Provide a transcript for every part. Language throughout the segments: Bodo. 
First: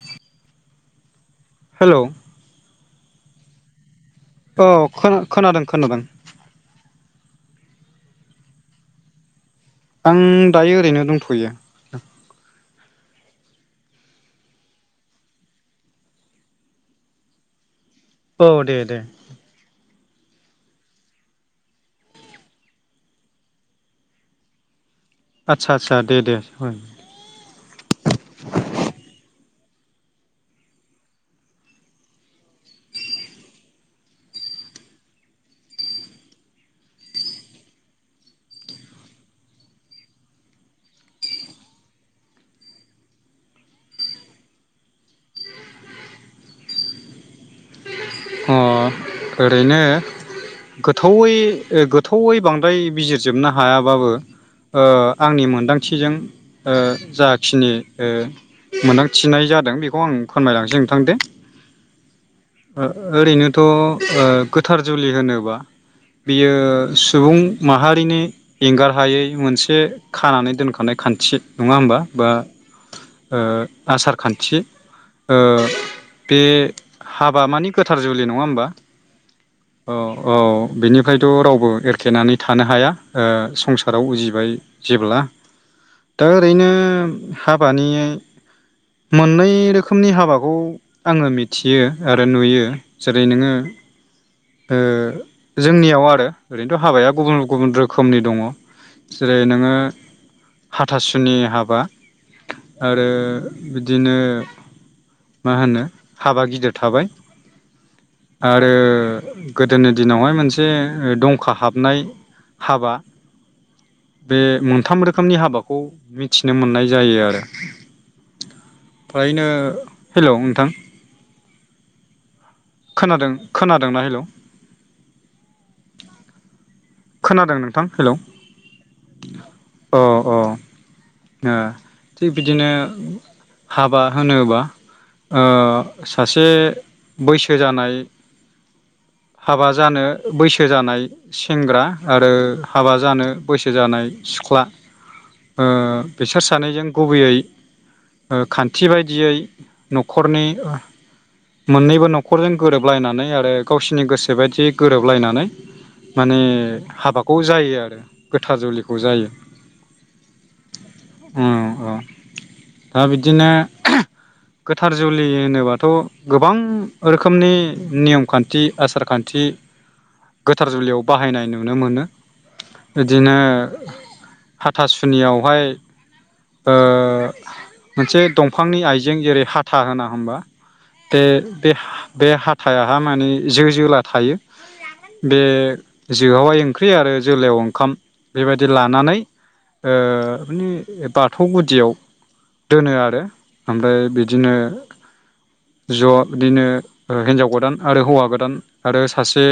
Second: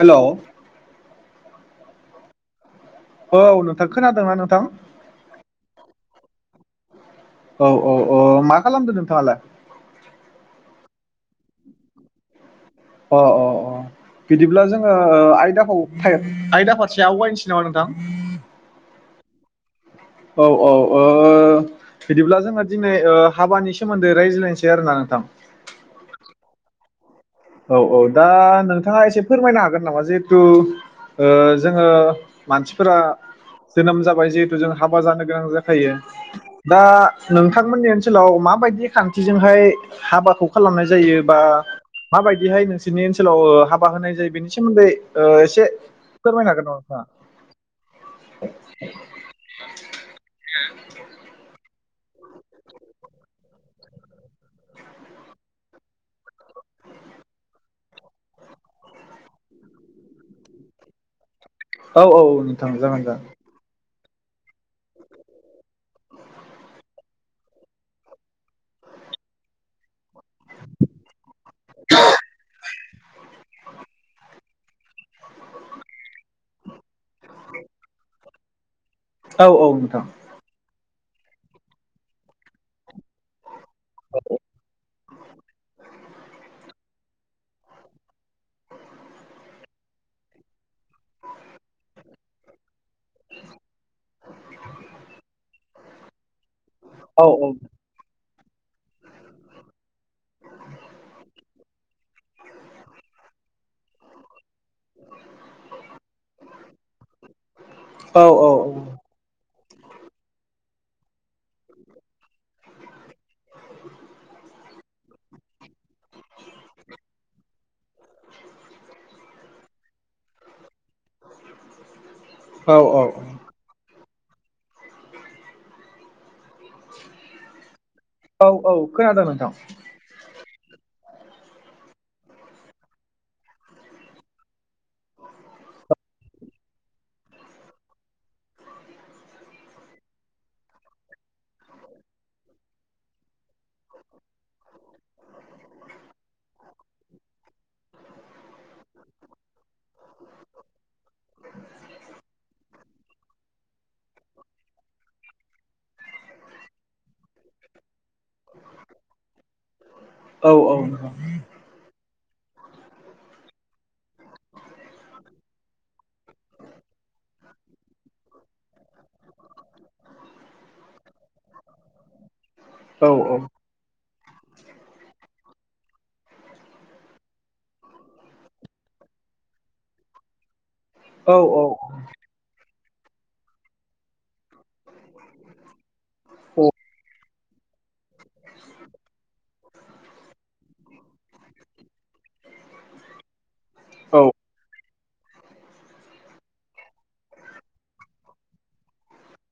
हेल'। हेल'। औ नोंथां। खोनादोंना नोंथां औ खोना-खोनादों खोनादों। औ औ औ मा खालामदो नोंथाङालाय? आं दायो ओरैनो दंथ'यो। अ अ अ बिदिब्ला जोङो आयदाखौ आयदा फारसे आवगायनोसै नामा नोंथां? औ दे दे। औ औ ओ बिदिब्ला जोङो दिनै हाबानि सोमोन्दै रायज्लायनोसै आरोना। नोंथां आदसा आदसा दे दे। औ औ दा नोंथाङा एसे फोरमायनो हागोन नामा जिहेथु ओ जोङो मानसिफोरा जोनोम जाबाय जिहेथु जों हाबा जानो गोनां जाखायो दा नोंथांमोननि ओनसोलाव माबायदि खान्थिजोंहाय हाबाखौ खालामनाय जायो, बा माबायदिहाय नोंसोरनि ओनसोलाव हाबा होनाय जायो बेनि सोमोन्दै एसे फोरमायनो हागोन नामा अ नोंथाङा? ओरैनो गोथौैयै थौयै बांद्राय बिजिरजोबनो हायाबाबो ओ आंनि मोनदांथिजों ओ जाखिनि ओ मोनदांथिनाय जादों बेखौ आं फोरमायलांसै नोंथां दे औ औ औ नोंथां जागोन जागोन। ओरैनोथ' ओ गोथार जुलि होनोबा बियो सुबुं माहारिनि एंगार हायै मोनसे खानानै दोनखानाय खान्थि नङा होमबा बा आसार ओ खान्थि। ओ बे हाबा माने गोथार जुलि नङा होमबा? औ औ। बेनिफ्रायथ' रावबो एरखेनानै थानो हाया ओ संसार राव उजिबाय जेब्ला दा ओरैनो हाबानि मोननै रो रोखोमनि हाबाखौ आङो मिथियो आरो नुयो। जेरै नोङो ओं। जोंनियाव आरो। ओरैनोथ' हाबाया औ गुबुन गुबुन रोखोमनि दङ जेरै नोङो हाथासुनि हाबा आरो बिदिनो। मा होनो हाबा गिदिर थाबाय। औ औ आरो गोदोनि दिनावहाय मोनसे दंखा हाबनाय हाबा बे मोनथाम रोखोमनि हाबाखौ मिथिनो मोननाय जायो आरो फ्रायनो हेल' नोंथां खोनादों खोनादोंना? हेलौ खोनादों नोंथां हेलौ औ औ खोनादों नोंथां अ अ ओ थिग बिदिनो हाबा होनोबा ओ सासे बैसो जानाय हाबा जानो बैसो जानाय सेंग्रा आरो हाबा जानो बैसो जानाय सिख्ला ओ खान न्थि बायदियै न'खरनि मोननैबो न'खरजों गोरोबलायनानै आरो गावसिरनि गोसो बायदि गोरोबलायनानै माने हाबाखौ जायो आरो गोथार जुलिखौ जायो। औ औ उम औ दा बिदिनो गोथार जुलि होनोबाथ' गोबां रोखोमनि नियम खान्थि आसार खान्थि गोथार जुलियाव बाहायनाय नुनो मोनो औ बिदिनो हाथासुनियाव बेवहाय ओ मोनसे दंफांनि आइजें जेरै हाथा होना होबा बे औ औ बे हा बे हा थायाहा माने जो जोला थायो बे जोवाहाय ओंख्रि आरो जोलायाव ओंखाम बेबायदि लानानै ओ [unintelligible] बाथौ गुदियाव दोनो आरो ओमफ्राय बिदिनो ज' बिदिनो हिन्जाव गोदान आरो हौवा गोदान आरो सासे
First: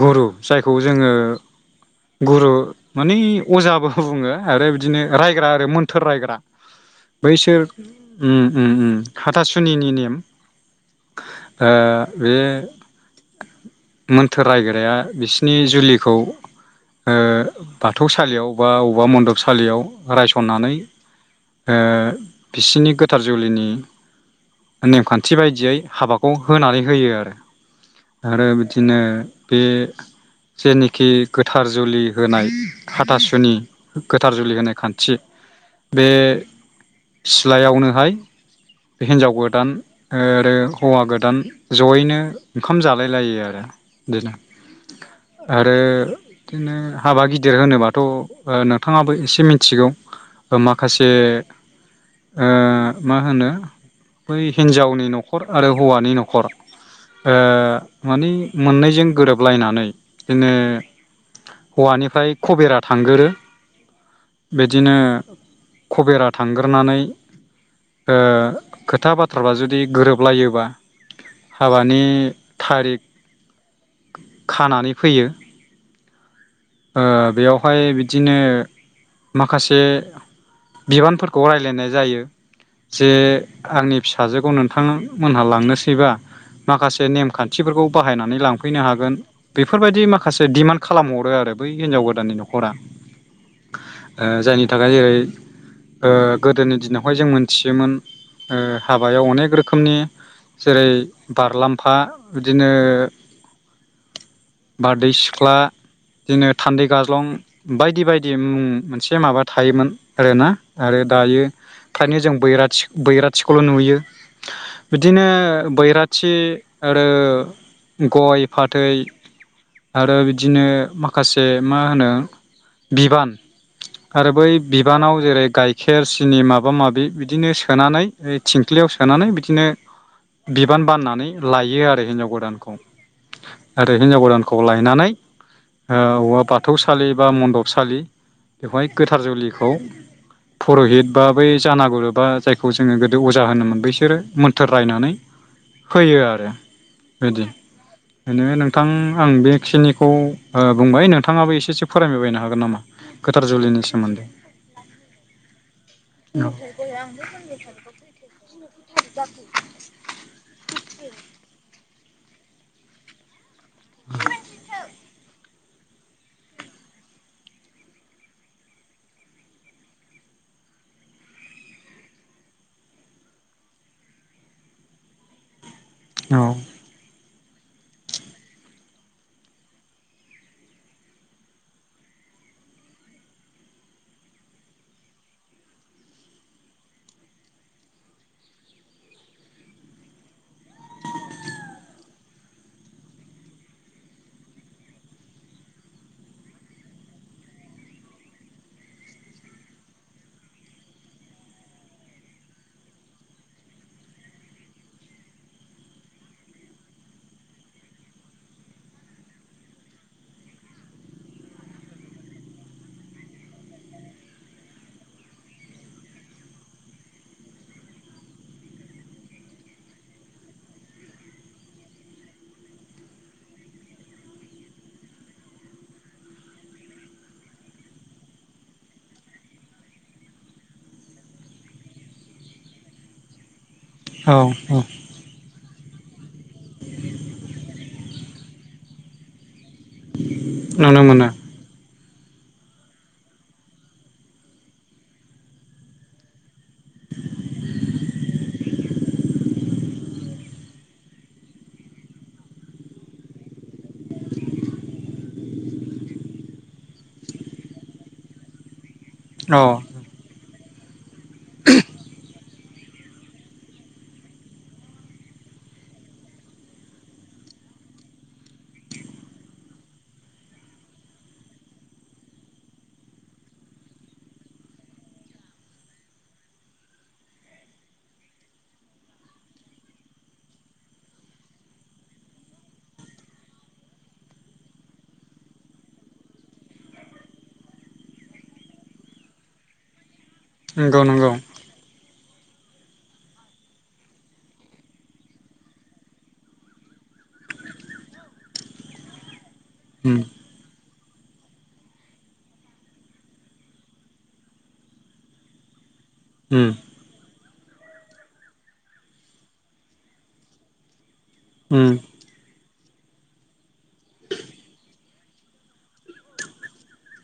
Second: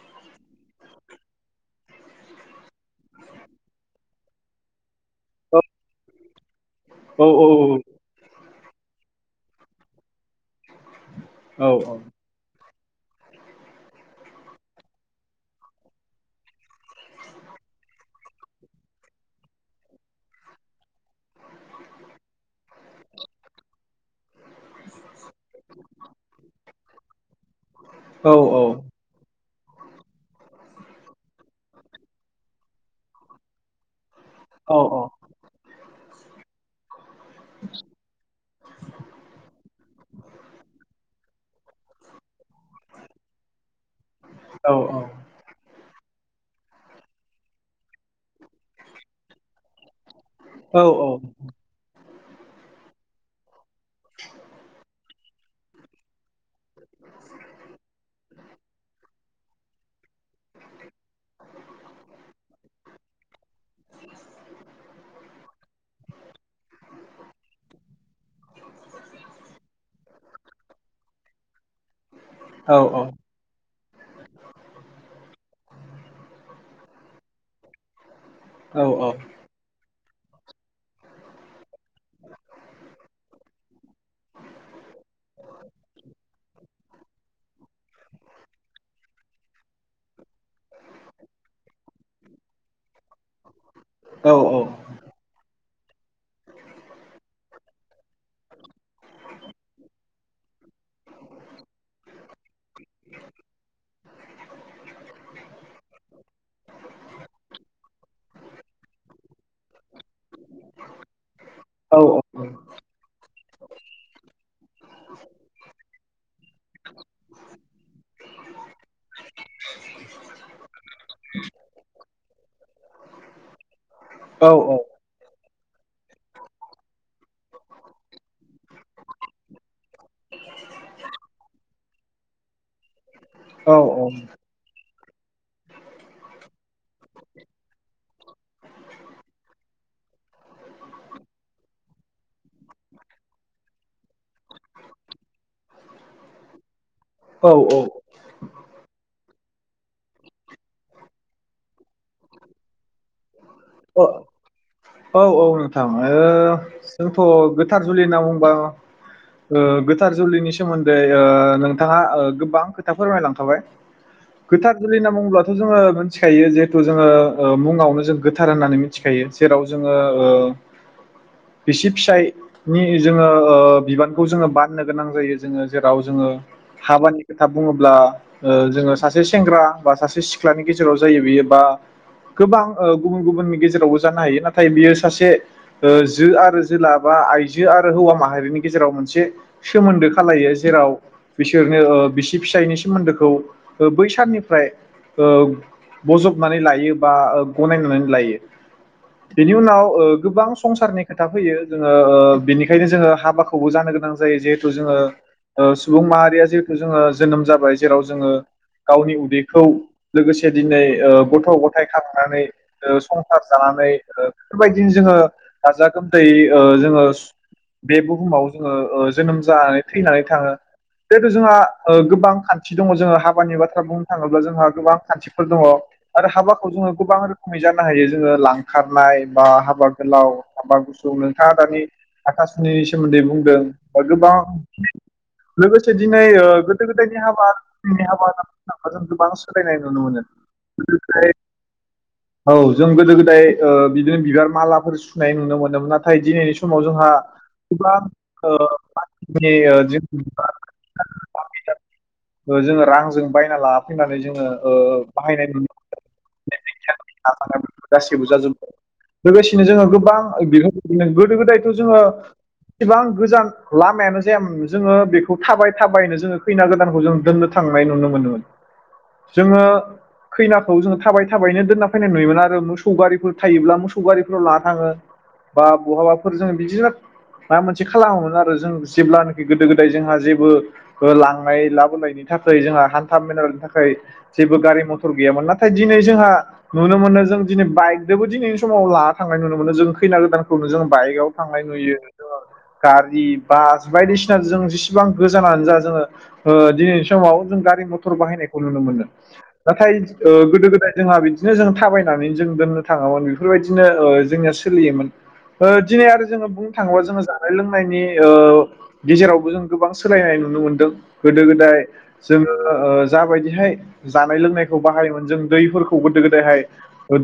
गुरु जायखौ जोङो गुरु माने अजाबो बुङो आरो बिदिनो रायग्रा आरो मोन्थोर रायग्रा औ बैसोर ओम ओम ओम हाथासुनिनि नेम ओ बे मोन्थोर रायग्राया बिसिनि जुलिखौ ओ बाथौसालियाव बा वबबा मन्दबसालियाव रायसननानै ओ बिसिनि गोथार जुलिनि नेम खान्थि बायदियै हाबाखौ होनानै होयो आरो। आरो बिदिनो बे जे-जेनोखि गोथार जुलि होनाय हाथासु नि गोथार जुलि होनाय खान्थि बे सिलायावनो हाय हिन्जाव गोदान आरो हौवा गोदान जयैनो ओंखाम जालाय लायो आरो। बिदिनो आरो बिदिनो हाबा गिदिर होनोबाथ' ओ नोंथांङाबो एसे मिथिगौ ओ माखासे ओ मा होनो बै हिन्जावनि न'खर आरो हौवानि न'खर ओ माने मोननैजों गोरोबलायनानै इनो हौवानिफ्राय खबेरा थांगोरो बिदिनो खबेरा थांग्रोनानै ओ खोथा बाथ्राफ्रा जुदि गोरोबलायोबा हाबानि औ थारिख औ खानानै फैयो। ओ बेयावहाय बिदिनो माखासे बिबानफोरखौ रायलायनाय जायो जे आंनि फिसाजोखौ नोंथांमोनहा लांनोसैबा माखासे नेम खान्थिफोरखौ बाहायनानै लाफैनो हागोन बेफोरबादि माखासे दिमान्द खालामहरो आरो। बै हिनजाव गोदाननि न'खरा ओ जायनि थाखाय यै ओ गोदोनि दिनावहाय जों मोनथियोमोन ओ हाबायाव अनेक रोखोमनि जेरै बारलामफा बिदिनो बारदै सिख्ला बिदिनो थान्दै गाज्लं बायदि बायदि मुं मोनसे माबा थायोमोन आरोना आरो दायो खायनो जों बैराथि बैराथिखौल' नुयो बिदिनो बैराथि आरो गय फाथै आरो बिदिनो माख खासे मा होनो बिबान आरो औ बै औ बिबानाव जेरै-गाइखेर, सिनि माबा माबि बिदिनो सोनानै थिंख्लियाव सोनानै बिदिनो बिबान बाननानै लायो आरो हिनजाव गोदानखौ। औ आरो हिनजाव गोदानखौ लायनानै ओ औवा बाथौसालि बा मन्दपसालि बेवहाय गोथार जुलिखौ पुर'हित बा बै जानागुरुबा जायखौ जोंङो गोदो अजा होनोमोन बैसोरो मोन्थोर रायनानै होयो आरो बिदि। बिनो नोंथां आं बेखिनिखौ ओ बुंबाय नोंथांङाबो एसे-से फोरमायबायनो हागोन नामा गोथार जुलिनि सोमोन्दै? अलोथां औ ओ जोंथ' गोथार जुलि होनना बुंबा ओ गोथार जुलिनि सोमोन्दै ओ नोंथांङा ओ गोबां खोथा फोरमायलांखाबाय। गोथार जुलि होनना बुंङोब्लाथ' जोंङो मोनथिखायो जिहेथु जोंङो ओ मुंङावनो जों गोथार होननानै मिथिखायो जेराव जोंङो ओ बिसि फिसायनि जोंङो ओ बिबानखौ जोंङो बाननो गोनां जायो जोंङो जेराव जोंङो औ हाबानि खोथा बुंङोब्ला ओ जोंङो सासे सेंग्रा बा सासे सिख्लानि गेजेराव जायो बियो बा गोबां ओ गुबुन-गुबुननि गेजेरावबो जानो हायो नाथाय बियो सासे ओ जो आरो जोला बा आइजो आरो हौवा माहारिनि गेजेराव मोनसे सोमोन्दो खालायो जेराव बिसोरनि ओ बिसि फिसायनि सोमोन्दोखौ ओ बै साननिफ्राय ओ बजबनानै लायो बा गनायनानै लायो। बेनि उनाव ओ गोबां संसारनि खोथा फैयो जोंङो ओ बेनिखायनो जोंङो हाबाखौबो जानो गोनां जायो जिहेथु जोंङो ओ सुबुं माहारिया जिहेथु जोंङो जोनोम जाबाय जेराव जोंङो गावनि उदैखौ लोगोसे दिनै ओ गथ' गथाय खांनानै ओ संसार जानानै ओ बेफोरबायदिनो जोंङो गाजा गोमदायै ओ जोंङो स बे बुहुमाव जोंङो ओ जोनोम जानानै थैनानै थांङो। जिहेथु जोंहा ओ गोबां खान्थि दंङ जोंङो हाबानि बाथ्रा बुंनो थांङोब्ला जोंहा गोबां खान्थिफोर दंङ। आरो हाबाखौ जोंङो गोबां रोखोमै जानो हायो जोंङो लांखारनाय बा हाब बा गोलाव हाबा गुसुं नोंथांङा दानि हाथासुनिनि सोमोन्दै बुंदों। औ औ [unintelligible] लोगोसे दिनै ओ गोदो गोदायनि हाबा [unintelligible] जों गोबां सोलायनाय नुनो मोनो। नुनो मोना। ओमफ्राय औ जों गोदो गोदाय ओ बिदिनो बिबार मालाफोर सुनाय नुनो मोनदोंमोन नाथाय दिनैनि समाव जोंहा गोबां ओ [unintelligible] जोंङो रांजों बायना लाना फैनानै जोंङो ओ बाहायनाय नुनो [unintelligible] गासैबो जाजोबबाय। औ लोगोसेनो जोंङो गोबां [unintelligible] गोदो गोदायथ' जोंङो एसेबां गोजान लामायानो जायामोन जोंङो बेखौ थाबाय थाबायनो जोंङो खैना गोदानखौ जों दोननो थांनाय नुनो मोनोमोन। जोंङो खैनाखौ जोंङो थाबाय थाबायैनो दोनना फैनाय नुयोमोन आरो मोसौ गारिफोर थायोब्ला मोस सौ गारिफ्राव लाना थांङो बा बहाबाफोर जोंङो बिदिनो माबा मोनसे खालामोमोन आरो जों जेब्लानोखि गोदो गोदाय जोंहा जेबो ओ लांनाय लाबोलायनि थाखाय जोंहा हान्था मेलानि थाखाय जेबो गारि मथर गैयामोन नाथाय दिनै जोंहा नुनो मोनो जों दिनै बाइकजोंबो दिनै समाव लाना थांनाय नुनो मोनो जों खैना गोदान खौनो जों नंगौ बाइकआव नंगौ थांनाय नुयो। गारि बास बायदिसिना जों जेसिबां गोजानानो जा जोंङो ओ दिनैनि समाव जों गारि मथर बाहायनायखौ नुनो मोनो नाथाय उम ओ गोदो गोदाय जोंहा बिदिनो जों थाबायनानै जों दोननो थांङोमोन बे फोरबायदिनो ओ जोंनिया सोलियोमोन ओ दिनै आरो जोङो उम बुंनो थाङोबा जोङो जा जानाय लोंनायनि ओ गेजेरावबो जों गोबां सोलायनाय नुनो मोनदों गोदो गोदाय उम जोङो ओ जाबायदिहाय जानाय लोंनायखौ बाहायोमोन जों दैफोरखौ गोदो गोदायहाय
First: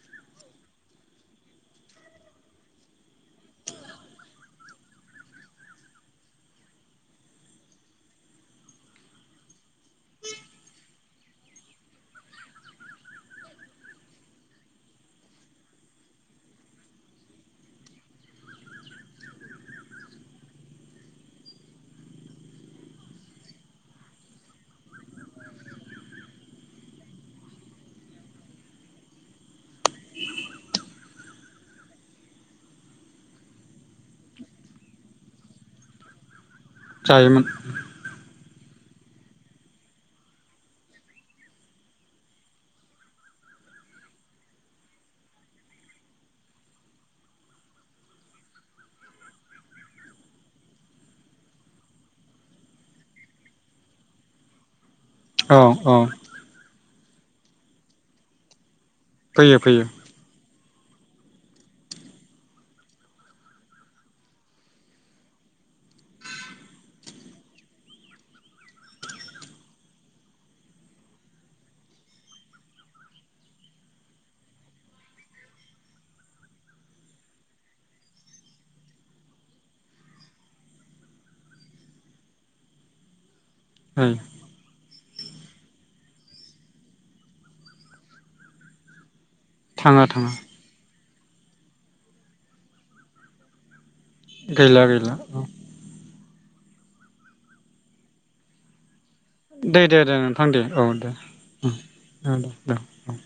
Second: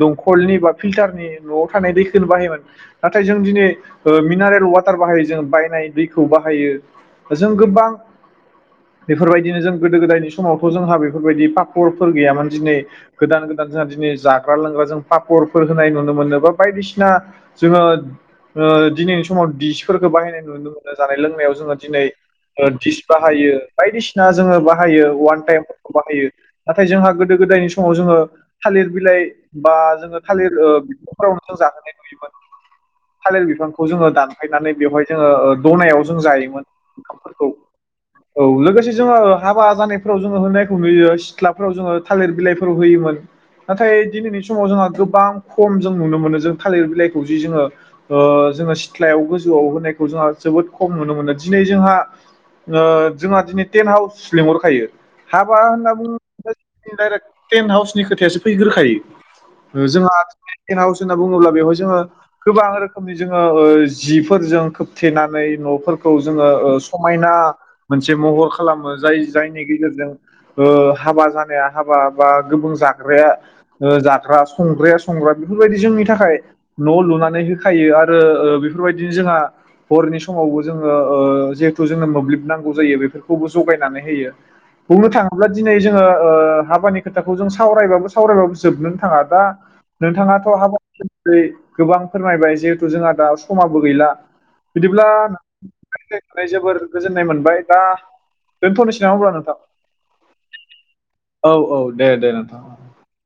दंखलनि बा। फिल्टारनि न'आव थानाय दैखोनो बाहायोमोन नाथाय जों दिनै ओ मिनारेल वाटार बाहायो जों बायनाय दैखौ बाहायो जों गोबां बेफोरबायदिनो जों गोदो गोदायनि समावथ' जोंहा बेफोरबायदि पापरफोर गैयामोन दिनै गोदान गोदान जोंहा दिनै जाग्रा लोंग्रा जों पापर। फोर होनाय नुनो मोनो बा बायदिसिना जोङो ओ दिनैनि समाव दिसफोरखो बाहायनाय नुनो मोनो जानाय लोंनायाव जोङो दिनै ओ डिस बाहायो बायदिसिना जोङो बाहायो अवान टाइमफोरखो बाहायो नाथाय जोंहा गोदो गोदायनि समाव जोङो थालिर बिलाइ बा जोङो। थालिर ओ बिफांफोरावनो जाहोनाय नुयोमोन थालिर बिफांखौ जोङो दानफायनानै बेवहाय जोङो ओ दनायाव जों जायोमोन। जायोमोन। ओंखामफोरखौ औ लोगोसे जोङो हाबा जानायफोराव जोङो होनायखौ नुयो सिथ्लाफोराव जोङो थालिर बिलाइफोराव होयोमोन नाथाय दिनैनि समाव जोंहा गोबां खम जों नुनो मोनो जों थालिर बिलाइखौ जि जोङो जोङो सिथ्लायाव गोजौआव होनायखौ जोंहा जोबोद खम नुनो मोनो दिनै जोंहा जोंहा दिनै टेन्ट हाउस लेंंहरखायो हा औ बार होन औ बुं ज दाइरक्ट टेन्ट हाउसनि खोथायासो फैगोखायो फैयो फैयो जोंहा दिनै टेन्ट हावस। होनना बुङोब्ला बेवहाय जोङो गोबां रोखोमनि जोङो जिफोरजों खोबथेनानै न'फोरखौ जोङो समायना मोनसे महर खालामो जाय जायनि गेजेरजों हाबा जानाया हाबा बा गुबब जाग्राया जाग्रा संग्राया संग्रा बेफोरबायदि जोंनि थाखाय न' लुनानै होखायो आरो बेफोरबायदिनो जोंहा हरनि समावबो जोङो जिहेथु जोंनो मोब्लिब नांगौ जायो बेफोर खौबो जगायनानै ओं होयो बुंनो थाङोब्ला दिनै जोङो हाबानि खोथाखौ जों सावरायबाबो सावरायबाबो जोबनोनो थाङा दा थाङा थाङा नोंथाङाथ' हाबा नि गोबां फोरमायबाय जिहेथु जोंहा दा समाबो गैला गैला बिदिब्ला गैला औ जोबोर गोजोननाय मोनबाय दा दोनथ'निसै दे दे दे नोंथां दे औ दे औ औ औ दे नोंथां दे औ